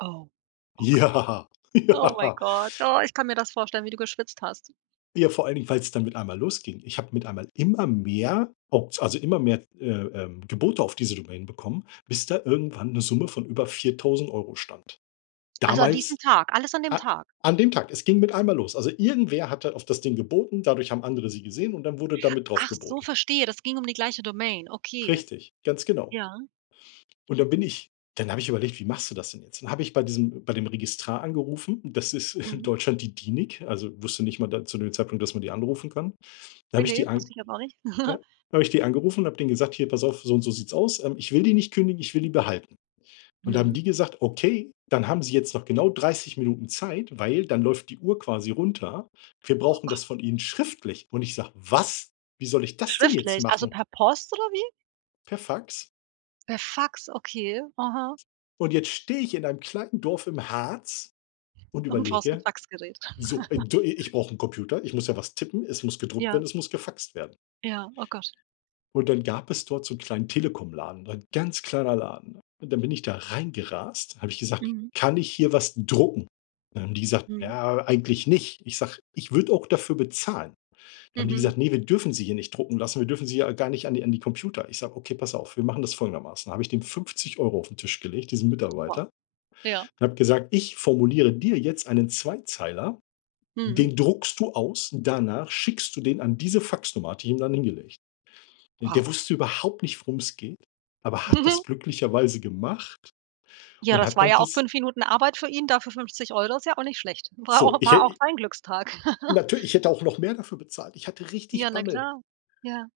Oh, okay. Ja, Oh my ja. God. Oh, ich kann mir das vorstellen, wie du geschwitzt hast. Ja, vor allen Dingen, weil es dann mit einmal losging. Ich habe mit einmal immer mehr Opt also, immer mehr, äh, ähm, Gebote auf diese Domain bekommen, bis da irgendwann 'ne Summe von über 4.000 € stand. Also, an diesem Damals, Tag, alles an dem a Tag? an dem Tag, es ging mit einmal los. Also, irgendwer hatte auf das Ding geboten, dadurch haben andere sie gesehen und dann wurde da mit drauf Ach so, geboten. verstehe, das ging um die gleiche Domain, okay. Richtig, ganz genau. Ja. Und dann bin ich dann habe ich überlegt, wie machst du das denn jetzt? Dann habe ich bei diesem bei dem Registrar angerufen, das ist in Mhm. Deutschland die DENIC, also, wusste nicht mal da zu dem Zeitpunkt, dass man die anrufen kann. Dann Ne, habe ich ne. die an Wusste ich glaub auch nicht. ja, habe ich die angerufen und habe denen gesagt: „Hier pass auf, so und so sieht es aus, ähm, ich will die nicht kündigen, ich will die behalten.“ Und da haben Mhm. die gesagt: „Okay, dann haben Sie jetzt noch genau 30 Minuten Zeit, weil dann läuft die Uhr quasi runter. Wir Oh, brauchen Gott. das von ihnen schriftlich.“ Und ich sage: „Was? Wie soll ich das denn jetzt Schriftlich, also, machen?“ per Post oder wie? Per Fax. Per Fax, okay, aha. Und jetzt stehe ich in einem kleinen Dorf im Harz und Und brauchst 'n überlege, Faxgerät. so, äh, du, i ich brauche 'n Computer, ich muss ja was tippen, es muss gedruckt Ja. werden, es muss gefaxt werden. Ja. Oh, Gott. Und dann gab es dort so 'n kleinen Telekomladen, ein ganz kleiner Laden. Und dann bin ich da reingerast, habe ich gesagt: Mhm. „Kann ich hier was drucken?“ Dann haben die gesagt: Mhm. „Ja, eigentlich nicht.“ Ich sage: „Ich würde auch dafür bezahlen.“ Dann haben die Mhm. gesagt: „Ne, wir dürfen sie hier nicht drucken lassen. Wir dürfen sie ja gar nicht an die an die Computer.“ Ich sage: „Okay, pass auf, wir machen das folgendermaßen.“ Da habe ich dem 50 € auf 'n Tisch gelegt, diesen Wow. Mitarbeiter, Ja. und habe gesagt: „Ich formuliere dir jetzt einen Zweizeiler, Mhm. den druckst du aus, danach schickst du den an diese Faxnummer“, hatte die ihm dann hingelegt. Der Wow. wusste überhaupt nicht, worum es geht, aber hat das glücklicherweise gemacht Ja, und das hat war dann ja auch dies 5 Minuten Arbeit für ihn, dafür 50 €, ist ja auch nicht schlecht. War So, auch ich war auch hä sein Glückstag. Natür ich hätte auch noch mehr dafür bezahlt. Ich hatte Ja, richtig na Bammel. klar, ja.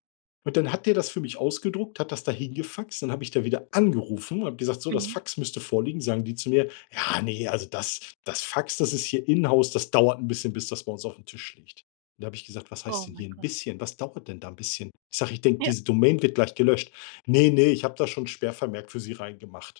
Und dann hat der das für mich ausgedruckt, hat das da hingefaxt. Dann habe ich da wieder angerufen und habe gesagt: „So, das Mhm. Fax müsste vorliegen.“ Sagen die zu mir: „Ja ne, also, das das Fax, das ist hier inhouse, das dauert 'n bisschen, bis das bei uns aufm Tisch liegt.“ Und da habe ich gesagt: „Was Oh heißt denn my hier 'n God. bisschen? Was dauert denn da 'n bisschen?“ Ich sage: „Ich denke, Ja. diese Domain wird gleich gelöscht.“ „Ne, ne, ich habe da schon 'n Sperrvermerk für sie reingemacht.“